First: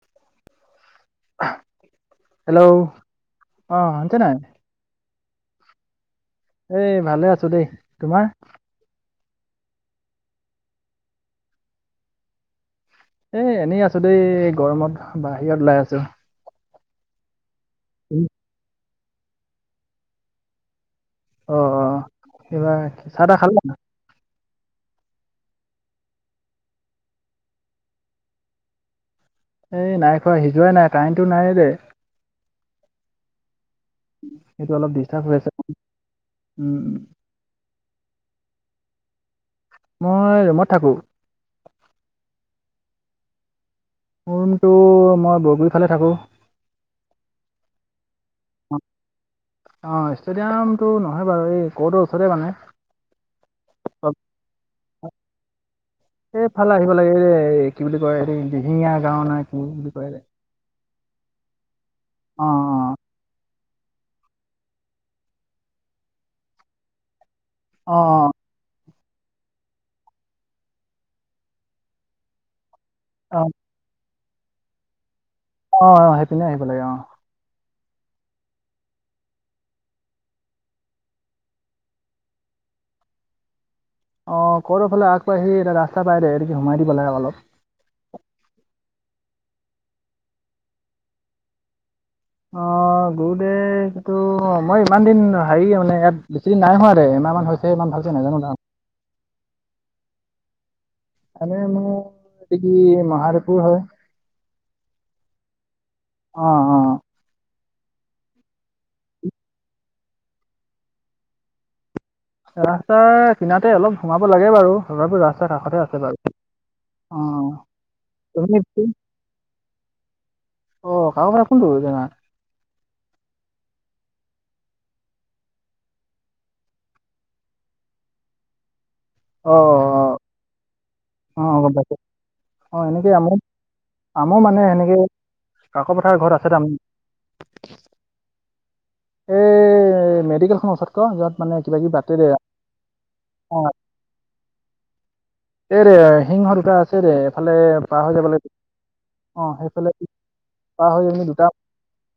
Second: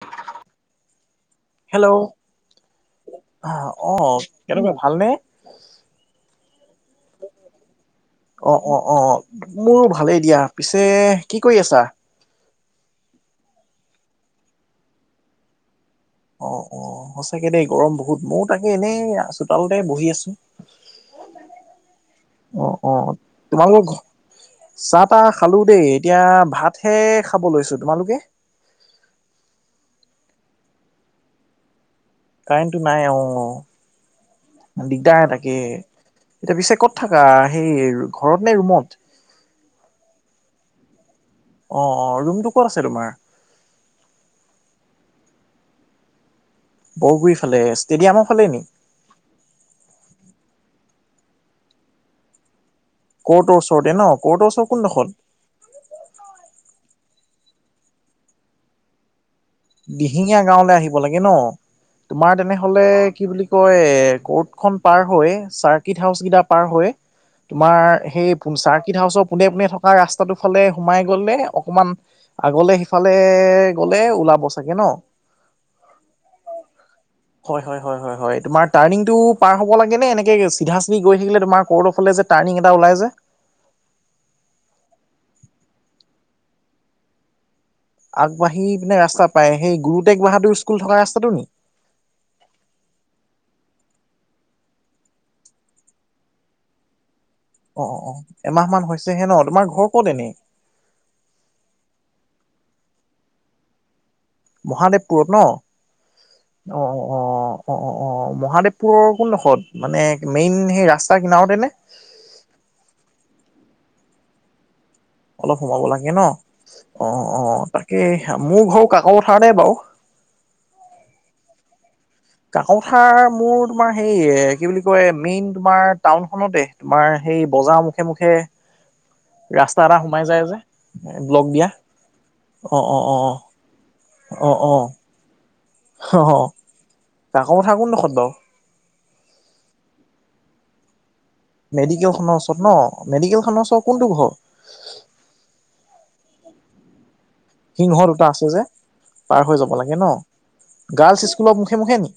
উ hello, hello শুনিছা অ' নাই কেনেকুৱা ভালনে? এ ভালে আছো দেই। তোমাৰ, অ অ' অ' মোৰো ভালেই দিয়া। পিছে কি কৰি আছা। এ এনেই আছো দেই। গৰমত বাহিৰত ওলাই আছো। অ' অ' সঁচাকে দেই গৰম বহুত। ময়ো তাকে এনেই চোতালতে বহি আছো। অ অ কিবা অ' অ' চাহ তাহ খালা তোমালোকৰ ঘ চাহ তাহ খালো দেই। এতিয়া ভাতহে খাব লৈছো তোমালোকে। এই নাই খোৱা সিজোৱাই নাই কাৰেন্টটো নাই যে কাৰেন্টটো নাই অ' সেইটো অলপ ডিষ্টাৰ্ব দিগদাৰ হৈ আছে তাকে। এতিয়া পিছে ক'ত উম, থাকা সেই ঘৰত নে ৰুমত। মই ৰমত থাকোঁ। অ' ৰুমটো ক'ত আছে তোমাৰ। মোৰ ৰুমটো। মই বৰগুৰ ফালে থাকোঁ। অগুৰি ফালে ষ্টেডিয়ামৰ ফালে নেকি অ' অ' ষ্টেডিয়ামটো নহয় বাৰু এই কটৰ ওচৰতে মানে ক'ৰ্টৰ ওচৰতে ন। কৰ্টৰ ওচৰত কোনদোখত এইফালে আহিব লাগে কি বুলি কয় এই দিহিঙীয়া গাও না কি বুলি কয় দিহিঙীয়া গাঁওলৈ আহিব লাগে ন। তোমাৰ অ তেনেহলে কি বুলি, কয় কৰ্ট খন পাৰ হৈ চাৰ্কিট হাউচ কেইটা পাৰ হৈ তোমাৰ অ সেই, অ চাৰ্কিট হাউচৰ পোনে পোনে থকা ৰাস্তাটো ফালে সোমাই গ'লে অকমান। আগলে সিফালে গলে ওলাব চাগে ন? অ অ সেইপিনে আহিব লাগে। অ হয়-হয়-হয়-হয়-হয় তোমাৰ টাৰ্ণিংটো পাৰ হ'ব লাগেনে এনেকে চিধা চিধি গৈ থাকিলে তোমাৰ কৰ্ডৰ ফলে যে টাৰ্ণি এটা ওলাই যে। অ কৰ্ডৰ ফালে আগবাঢ়ি আহি এটা ৰাস্ত পাই দে, এদেগি সোমাই দিব লাগে অলপ। আগবাঢ়ি ৰাস্তা পায়, সেই গুৰু টেগ বাহাদুৰ স্কুল থকা ৰাস্তাটো নেকি? অ গুৰু দে টু মই ইমান দিন হেৰি মানে ইয়াত বেছি দিন নাই হোৱা দে, এমাহমান হৈছে। অ ইমান অ ভালকৈ নাজানো তাৰ এমাহ মান হৈছেহে ন, তোমাৰ ঘৰ ক'ত এনেই? মানে মোৰ এটো কি মহাদেৱপুৰ হয়। মহাদেৱপুৰ ন। অ অ। অ, অ, অ অ অ মহাদেৱপুৰৰ কোনডোখৰত? মানে মেইন সেই ৰাস্তা কিনাৰেতনে? ৰাস্তা কিনাৰতে অলপ সোমাব লাগে বাৰু। তথাপিও ৰাস্তাৰ অলপ কাষতে সোমাব আছে লাগে বাৰু ন। অ অ অঁ তাকে তুমি মোৰ ঘৰ কাকো পথাৰতে বাৰু। অ কাকো পথাৰ কোনোটো জাগা? কাকো পথাৰ মোৰ তোমাৰ হে কি বুলি কয় মেইন তোমাৰ টাউনখনতে। তোমাৰ সেই বজাৰৰ মুখে মুখে ৰাস্তা এটা সোমাই যায় যে। অ ব্লক দিয়া গম পাইছো, অ অ এনেকৈ অ আমো আমো অ অ মানে এনেকে অ কাকো পথাৰ ঘৰত আছে তাৰমান। কাকো পথাৰ কোন দখৰত বাৰু? এই মেডিকেলখনৰ ওচৰত যত মানে কিবা কিবি পাতে মেডিকেল দে খনৰ ওচৰত ন, মেডিকেল অঁ খনৰ ওচৰত কোনটো ঘৰ? এ ৰে সিং দুটা আছে ৰে এইফালে সিংহ পাৰ হৈ দুটা যাব আছে লাগিব যে পাৰ হৈ যাব লাগে ন, আমি গাৰ্লছ দুটা স্কুলৰ মুখে মুখে নেকি?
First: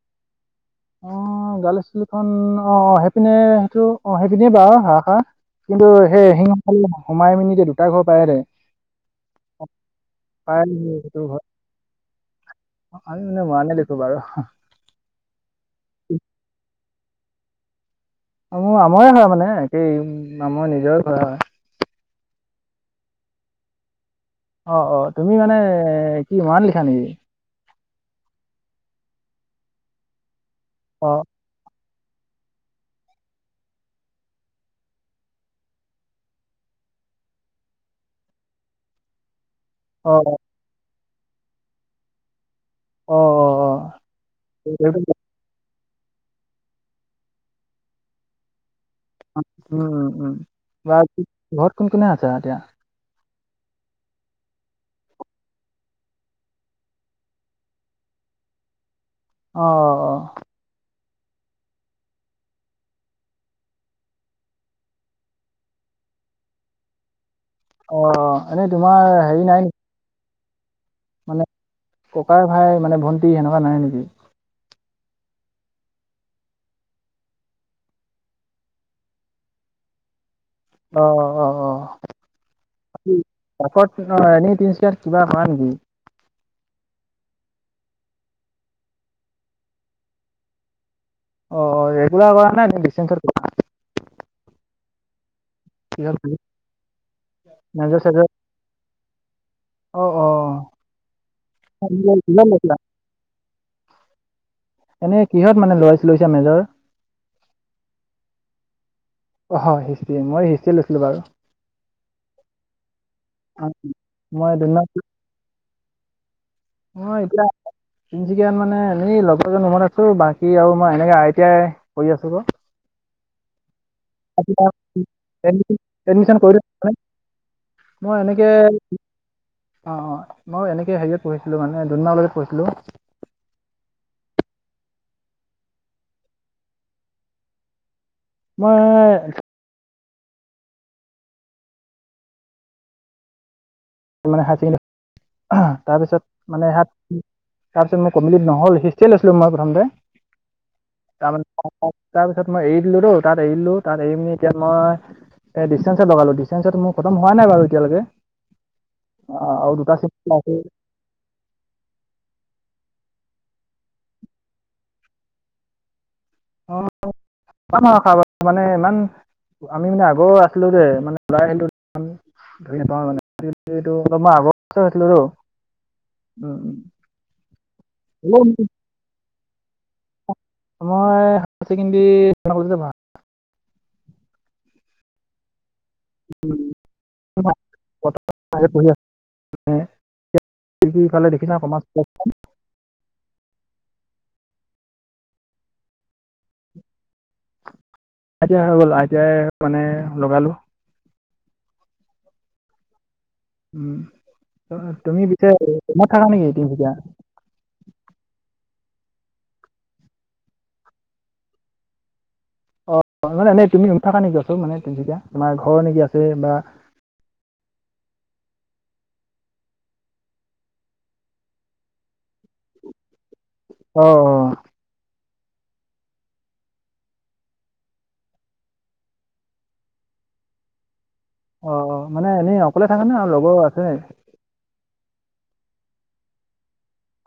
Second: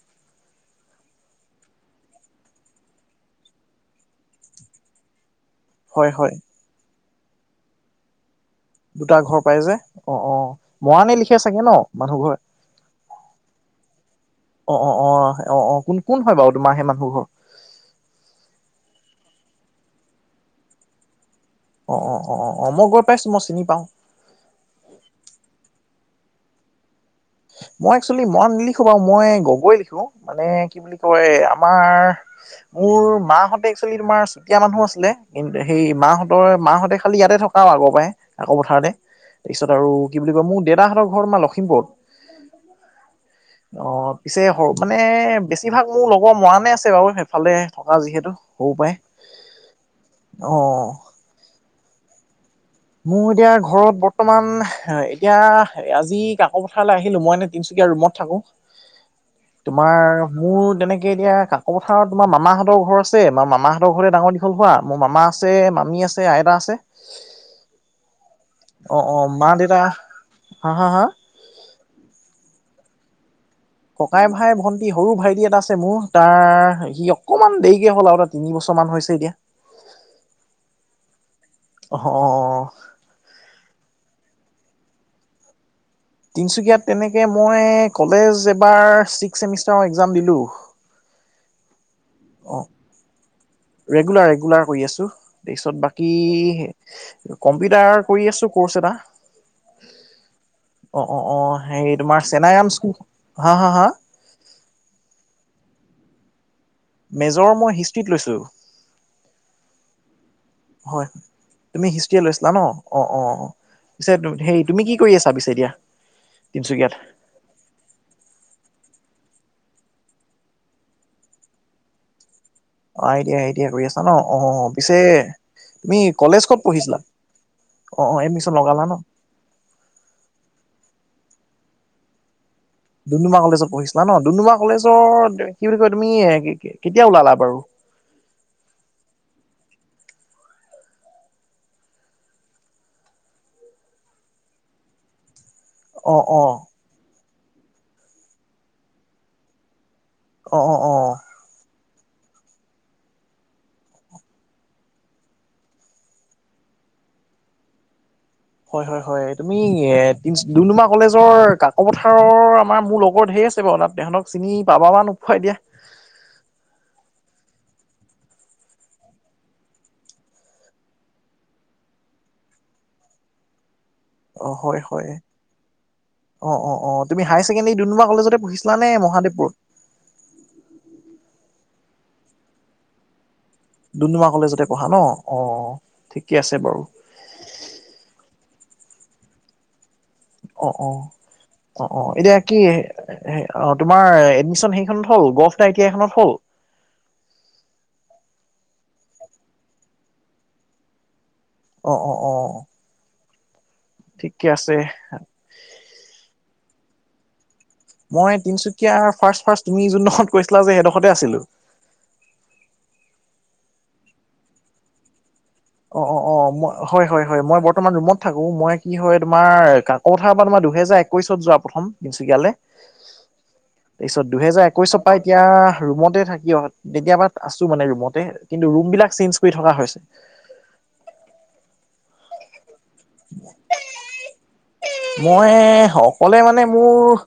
অ গাৰ্ল স্কুলখন আহ অ সেইপিনে সেইটো অ সেইপিনে বাৰু [unintelligible] কিন্তু হয় সেই হয় শিং- সোমাই মেলি যে দুটা ঘৰ পায় যে দুটা ঘৰ পাই যে, অ অ মৰানী সেইটো ঘৰ লিখে চাগে ন মানুহ ঘৰ? আমি মানে মোৰাণী লিখো বাৰু। অ অ অ অ অ কোন কোন হয় বাৰু তোমাৰ সেই মানুহ ঘৰ? অ মোৰ আমৈ হয় মানে, একেই মোৰ নিজৰে ঘৰ হয়। অ-অ-অ-অ-অ মই গৈ পাইছো মই চিনি পাওঁ। অ অ তুমি মানে কি মৰাণ লিখা নেকি? মই একচৱেলি মৰাণ নিলিখো বাৰু মই গগৈ লিখো মানে কি বুলি অ কয় আমাৰ মোৰ মাহঁতে একচুৱেলি তোমাৰ চুতীয়া মানুহ আছিলে। কিন্তু সেই মাহঁতৰ মাহঁতে খালি ইয়াতে থকা আগৰ পাই কাকো পথাৰতে তাৰপিছত আৰু অ কি বুলি কয় মোৰ দেউেতাহঁতৰ ঘৰত আমাৰ লখিমপুৰত। অ পিছে সৰু মানে সেইটো বে বেছিভাগ মোৰ লগৰ মৰাণে আছে বাৰু সেইফালে থকা যিহেতু সৰুৰ পাৰে। উম উম উম বাৰু ঘৰ কোন কোনে আছে এতিয়া? মোৰ এতিয়া ঘৰত বৰ্তমান এতিয়া আজি কাকো পথাৰলৈ আহিলো। মই এনে তিনচুকীয়া ৰুমত থাকো। অ অ অ তোমাৰ মোৰ তেনেকে এতিয়া কা কাকো পথাৰত তোমাৰ মামাহঁতৰ ঘৰ আছে, মাৰ মামাহঁতৰ ঘৰ ডাঙৰ দীঘল হোৱা। মোৰ মামা আছে, মামী আছে, আইতা আছে। অ এনেই অ তোমাৰ অ হেৰি মা নাই নে দেউতা হা? হা? হা? মানে ককাই-ভাই মানে ভন্তি সেনেকা নাই নেকি? ককাই-ভাই ভণ্ট সৰু ভাইটি এটা আছে মোৰ, তাৰ সি অকনমান দেৰিকে হ'ল আৰু এটা তিনি বছৰ মান হৈছে এতিয়া। অ', অ'। কাষত অ', এনে [unintelligible] কিবা পা নেকি। তিনিচুকীয়াত তেনেকৈ মই কলেজ এবাৰ ছিক্স চেমিষ্টাৰৰ এক্সাম দিলোঁ। অ', ৰেগুলাৰ হোৱা নাই ডিচটেন্স ৰেগুলাৰ ৰেগুলাৰ কৰি আছোঁ। তাৰপিছত কিহত তুমি বাকী মেজৰ কম্পিউটাৰ চেজৰ কৰি আছো ক'ৰ্চ এটা। অ', অ', অ', অ', অ', হে তোমাৰ কিহত চেনাইৰাম লৈছিলা? স্কুল হা হা এনে কিহত মানে লোইছ লৈছা মেজৰ। মেজৰ মই হিষ্ট্ৰীত লৈছো। অহ হিষ্ট্ৰী মই হিষ্ট্ৰীয়ে লৈছিলো হয় বাৰু। তুমি হিষ্ট্ৰীয়ে লৈছিলা ন অ', অ', অ', পিছে মই হেৰি দুদিনমান তুমি কি কৰি আছা পিছে এতিয়া? তিনচুকীয়াত অহ এপিলা তিনচুকীয়ানত মানে এনেই লগৰজন ৰুমত আছো বাকী আৰু মই এনেকে আই টি আই কৰি আছো অ', আ টি আই আ টি আই কৰি আছা ন অ', পিছে এডমিচন তুমি এডমিচন কলেজ কৰি ক'ত পঢ়িছিলা। অ', মই অ', এনেকে এডমিচন লগালা ন। অ', অ', মই এনেকে হেৰিয়ত পঢ়িছিলো মানে দুোনমাৰলৈ লগত পঢ়িছিলো। ডুমডুমা কলেজত পঢ়িছিলা ন ডুমডুমা কলেজৰ কি বুলি কয় তুমি এ কেতিয়া ওলালা বাৰু? তোমাৰ মানে হেডী অ অ তাৰপিছত মানে হাত তাৰপিছ মোৰ কম্লিট নহ'ল হিষ্ট্ৰী লৈছিলোঁ মই প্ৰথতে অ', অ', অ' তাৰমানে তাৰপিছত মই এৰি দিলো তাত এৰি দিলো তাত এৰি পিনি এতিয়া মই এই ডিচটেন্সত লগালো ডিচটেন্সত মোৰ খটম হোৱাই নাই বাৰু এতিয়ালৈকে হয়, হয়, হয় তুমি আৰু দুটা এ তি চেমিষ্টাৰ আছে দুম দুমা কলেজৰ কাক পথাৰৰ আমাৰ মোৰ লগৰ ঢেৰ আছে বাৰু তাত তেহঁতক চিনি পাবা বা নোপোৱা এতিয়া। অ', [unintelligible] মানে ইমান আমি মানে আগৰ আছিলো যে মানে ওলাই আহিলো ধুকি নাপাওঁ মানে এইটো অলপমান অ আগত হয় হয় হৈছিলোটো অ', অ', তুমি হায়ৰ ছেকেণ্ডাৰী দুুম দুমা কলেজতে পঢ়িছিলাে নে মহাদেৱপুৰ? মই হাইাৰ চেকেণ্ডেৰী [unintelligible] কলেজতে পঢ়া। দুম দুমা কলেজতে পঢ়া ন অ', ঠিকে আছে বাৰু [unintelligible] পঢ়ি আছ? অ অ ইফালে দেখিছা অ কমাৰ্চ অ কলেজ খন। এতিয়া কি অ, ' তোমাৰ এডমিশন সেইখনত হ'ল গল্ফ টি আই টি আই খনত হ'ল? আই টি আইৰ হৈ গ'ল আই টি আই মানে লগালো। অ', অ', অ' ঠিকে আছে উম' তুমি পিছে ৰুমত থাকা নেকি তিনিচুকীয়া? মই তিনচুকীয়া ফাৰ্ষ্ট ফাৰ্ষ্ট তুমি যোনডোখৰত কৈছিলা যে সেইডোখৰতে আছিলো। অ', মানে তুমি ৰুত থাকা ওচৰত নেকি তিনিচুকীয়া? তোমাৰ ঘৰ? নেকি অ', আছে অ', অ' বা মই হয়, হয়, হয় মই বৰ্তমান ৰুমত থাকো মই কি হয় তোমাৰ কাকথাৰ পৰা তোমাৰ দুহেজাৰ একৈশত যোৱা প্ৰথম তিনচুকীয়ালৈ অ অ তাৰপিছত দুহেজাৰ এক কৈছ পাই এতিয়া ৰুমতে থাকি অ', তেতিয়াবা আছো মানে ৰুমতে কিন্তু ৰুম বিলাক চেঞ্জ কৰি থকা হৈছে। অ', মানে এনেই অকলে থাকে নে আৰু লগৰো আছে? [unintelligible] মই অকলে মানে মোৰ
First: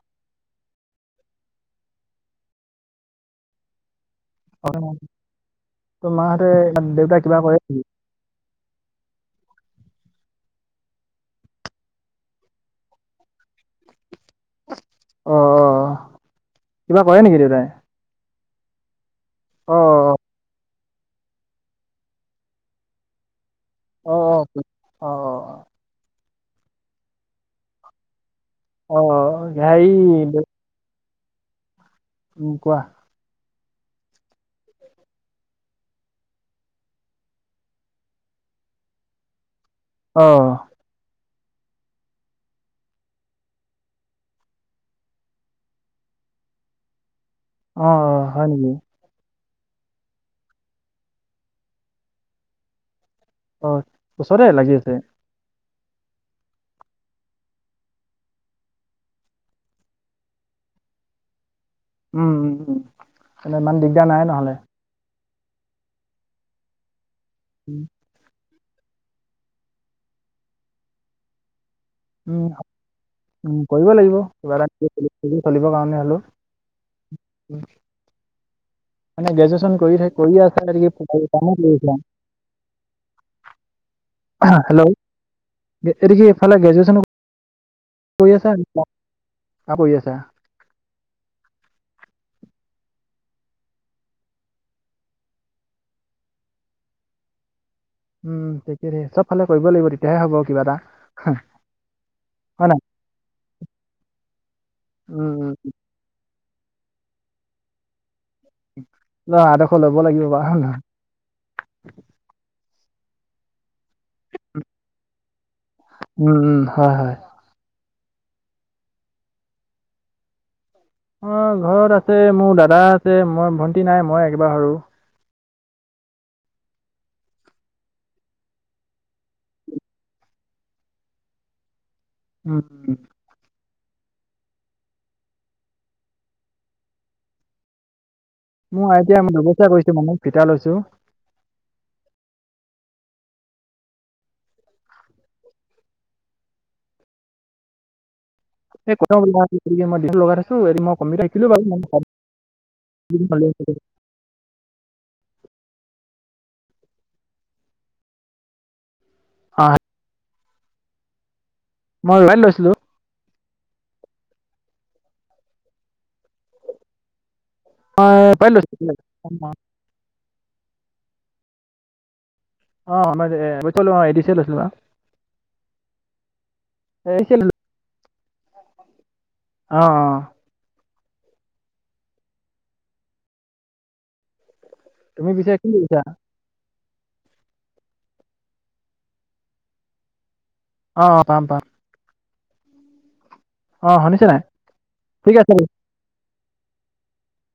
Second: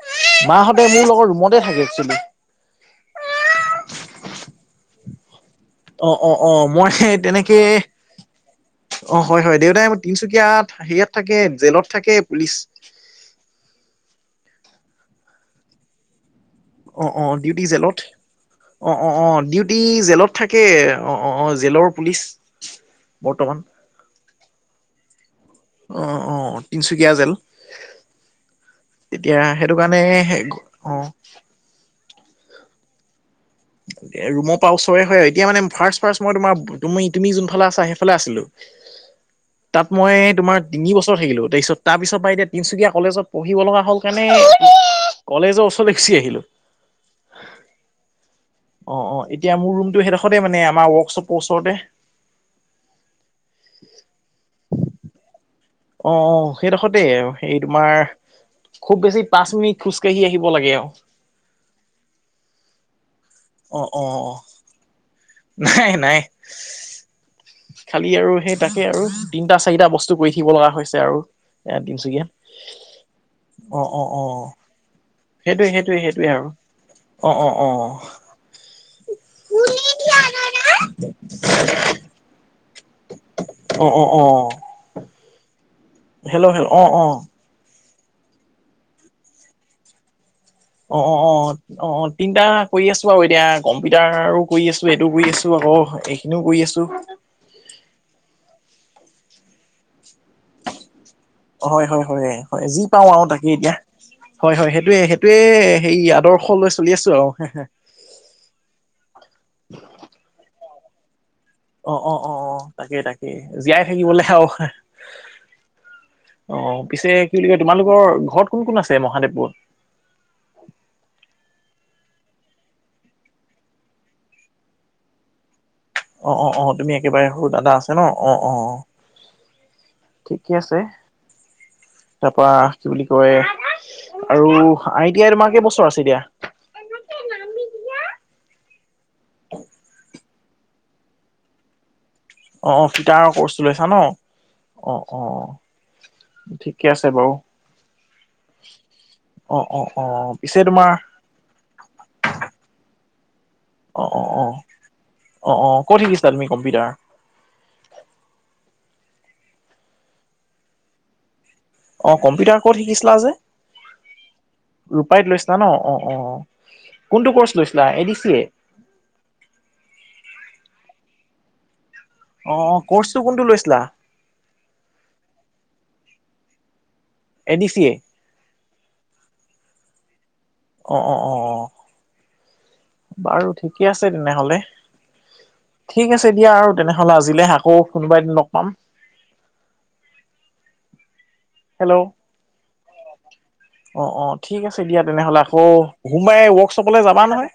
মাহঁতে মোৰ লগৰ ৰুমতে থাকে একচুৱেলী। [unintelligible] ত অ', অ', মাহঁতে অ, ' মই সেই দেউতাই কিবা কৰে তেনেকে নেকি অ' হয় হয় দেউতাই তিনচুকীয়া হেৰিয়াত থাকে জেলত থাকে পুলিচ অ', অ' কিবা অ', কৰে অ', নেকি ডিউটি দেউতাই জেলত অ', অ', অ', ডিউটি জেলত থাকে অ', অ', অ', জেলৰ পুলিচ বৰ্তমান। অ', অ', অ অ অ অ', অ', তিনিচুকীয়া জেল অ অ তেতিয়া অ, সেইটো হেৰি কাৰণে দে- অ' উম, কোৱা ৰুমৰ পৰা ওচৰে হয় আৰু এতিয়া মানে ফাৰ্ষ্ট ফাৰ্ষ্ট মই তোমাৰ তুমি তুমি যোনফালে আছা সেইফালে আছিলো তাত অ মই তোমাৰ তিনি বছৰ থাকিলো তাৰপিছত তাৰপিছৰ পৰা এতিয়া তিনচুকীয়া কলেজত পঢ়িব লগা হ'ল কাৰণে কলেজৰ ওচৰলৈ গুচি আহিলো। অ', অ', হয় নিকি? অ', অ', এতিয়া মোৰ ৰুমটো সেইডখৰতে মানে আমাৰ ৱৰ্কশ্বপৰ ওচৰতে। অ', ওচৰতে লাগি আছে। অ', অ', সেইডখৰতেই এই তোমাৰ খুব বেছি পাঁচ মিনিট খোজকাঢ়ি আহিব লাগে আৰু উম', উম, উম, তেনে ইমান অ', দিগদাৰ অ', নাই অ নহ'লে। নাই নাই উম খালি আৰু সেই তাকে আৰু তিনটা চাৰিটা বস্তু কৰি থাকিব লগা হৈছে আৰু এয়া তিনচুকীয়া উম, উম, কৰিব লাগিব অ কিবা এটা সোৰ সেইটোৱে চলিবৰ সেইটোৱে কাৰণে হ'লও সেইটোৱে আৰু অ অ অ মানে গ্ৰেজুৱেচন কৰি থ কৰি আছে কাম কৰি অ', অ', অ', হেল্ল' এইটো হেল্ল' কিফালে হেল্ল' অ গ্ৰেজুৱেশচন অ কৰি আছা কৰি আছা অ', অ', অ', অ', অ', তিনটা কৰি আছো আৰু এতিয়া কম্পিউটাৰো কৰি আছো এইটো কৰি আছো আকৌ কিনো কৰি আছোঁ? উম, তাকে চব ফালে কৰিব লাগিব তেতিয়াহে হ'ব কিবা এটা হয় - হয় - হয় - হয় যি পাওঁ আৰু তাকে এতিয়া। হয় - হয় সেইটোয়ে - উম সেইটোয়ে উম হে আদৰ্শ লৈ চলি আছো আৰু লোৱা আদৰ্শ লব লাগিব বাৰু হয় নহয়? অ', অ', অ', অ', তাকে তাকে এ জীয়াই থাকিবলৈ আৰু উম উম অ', হয় পিছে হয় কি বুলি কৈ তোমালোকৰ ঘৰত কোন কোন আছে মহাদেৱপুৰত? অ', ঘৰত আছে মোৰ দাদা আছে মই ভণ্টি নাই মই একেবাৰ সৰু। অ', অ', অ', তুমি একেবাৰে সৰু দাদা আছে ন অ', অ ', ঠিকে আছে তাৰপৰা উম কি উম। বুলি কয় আৰু আইতি আই তোমাৰ কেই বছৰ আছে এতিয়া? মোৰ আইতি আই দুবছৰ কৰিছোঁ মানে ফিটা লৈছো। অ', অ', ফিটাৰৰ কৰ্চটো লৈছা ন' অ', অ', ঠিকে আছে বাৰু। [unintelligible] অ' অ' অ' লগাই থছো পিছে তোমাৰ মই কম্পিউটাৰ [unintelligible] বাৰু [unintelligible] অ', অ', অ', অ', অ', ক'ত শিকিছিলা তুমি কম্পিউটাৰ? [inaudible] অ', মই ৰয়েল কম্পিউটাৰ লৈছিলো ক'ত শিকিছিলা যে? ৰূপাইত লৈছিলা ন' অ', অ', কোনটো কৰ্চ লৈছিলা এ মই দি চি এ? [unintelligible] অ' কৰ্চটো বাদে কোনটো এ, লৈছিলা? ক'ৰ্চটো এ ডী চে লৈছিল ন'? এ এ ডি চি এ? অ', অ'। অ', অ', অ'। বাৰু ঠিকে আছে তেনেহ'লে। তুমি পিছে কি শিকিছা? ঠিক আছে দিয়া আৰু তেনেহ'লে আজিলে আকৌ কোনোবা এদিন ল'গ পাম। অ', অ' পাম পাম। হেল্ল'। অ', শুনিছা অ' নাই? ঠিক আছে দিয়া ঠিক তেনেহ'লে আছে আকৌ সোমবাৰে ৱৰ্কশ্বপলৈ যাবা নহয়?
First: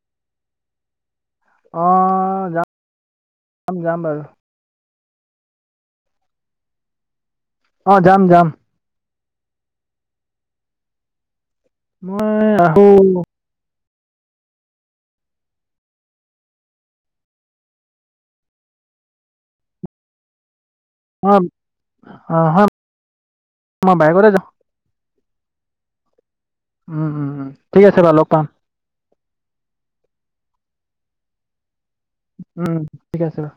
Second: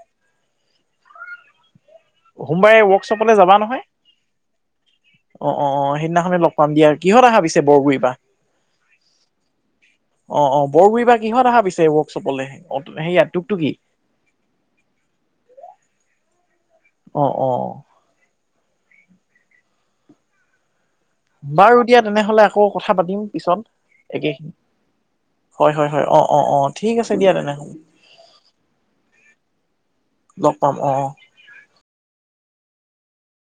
অ' যাম সোমবাৰে ৱৰ্কশ্বপলে যাবা নহয়? যাম বাৰু অ', অ', অ' সেইদিনাখনে লগ পাম দিয়া। কিহঁত আহা পিছে অ', বৰগুৰিৰপৰা? যাম যাম অ', অ' বৰগোৰিৰপা কিহত আহা পিছে ৱৰ্কশ্বপলে? মই অ' আহো সেয়া টোকটোকি। অ', অ'। অ', বাৰু দিয়া তেনেহ'লে আকৌ হয় কথা পাতিম মই পিছত বাইকতে যাওঁ একেইখিনি। হয় হয় হয়। অ', অ', অ'। ঠিক উম, আছে উম, দিয়া উম, ঠিক আছে বাৰু তেনেহ'লে। লগ পাম লগ পাম অ', অ'। উম, ঠিক আছে বাৰু।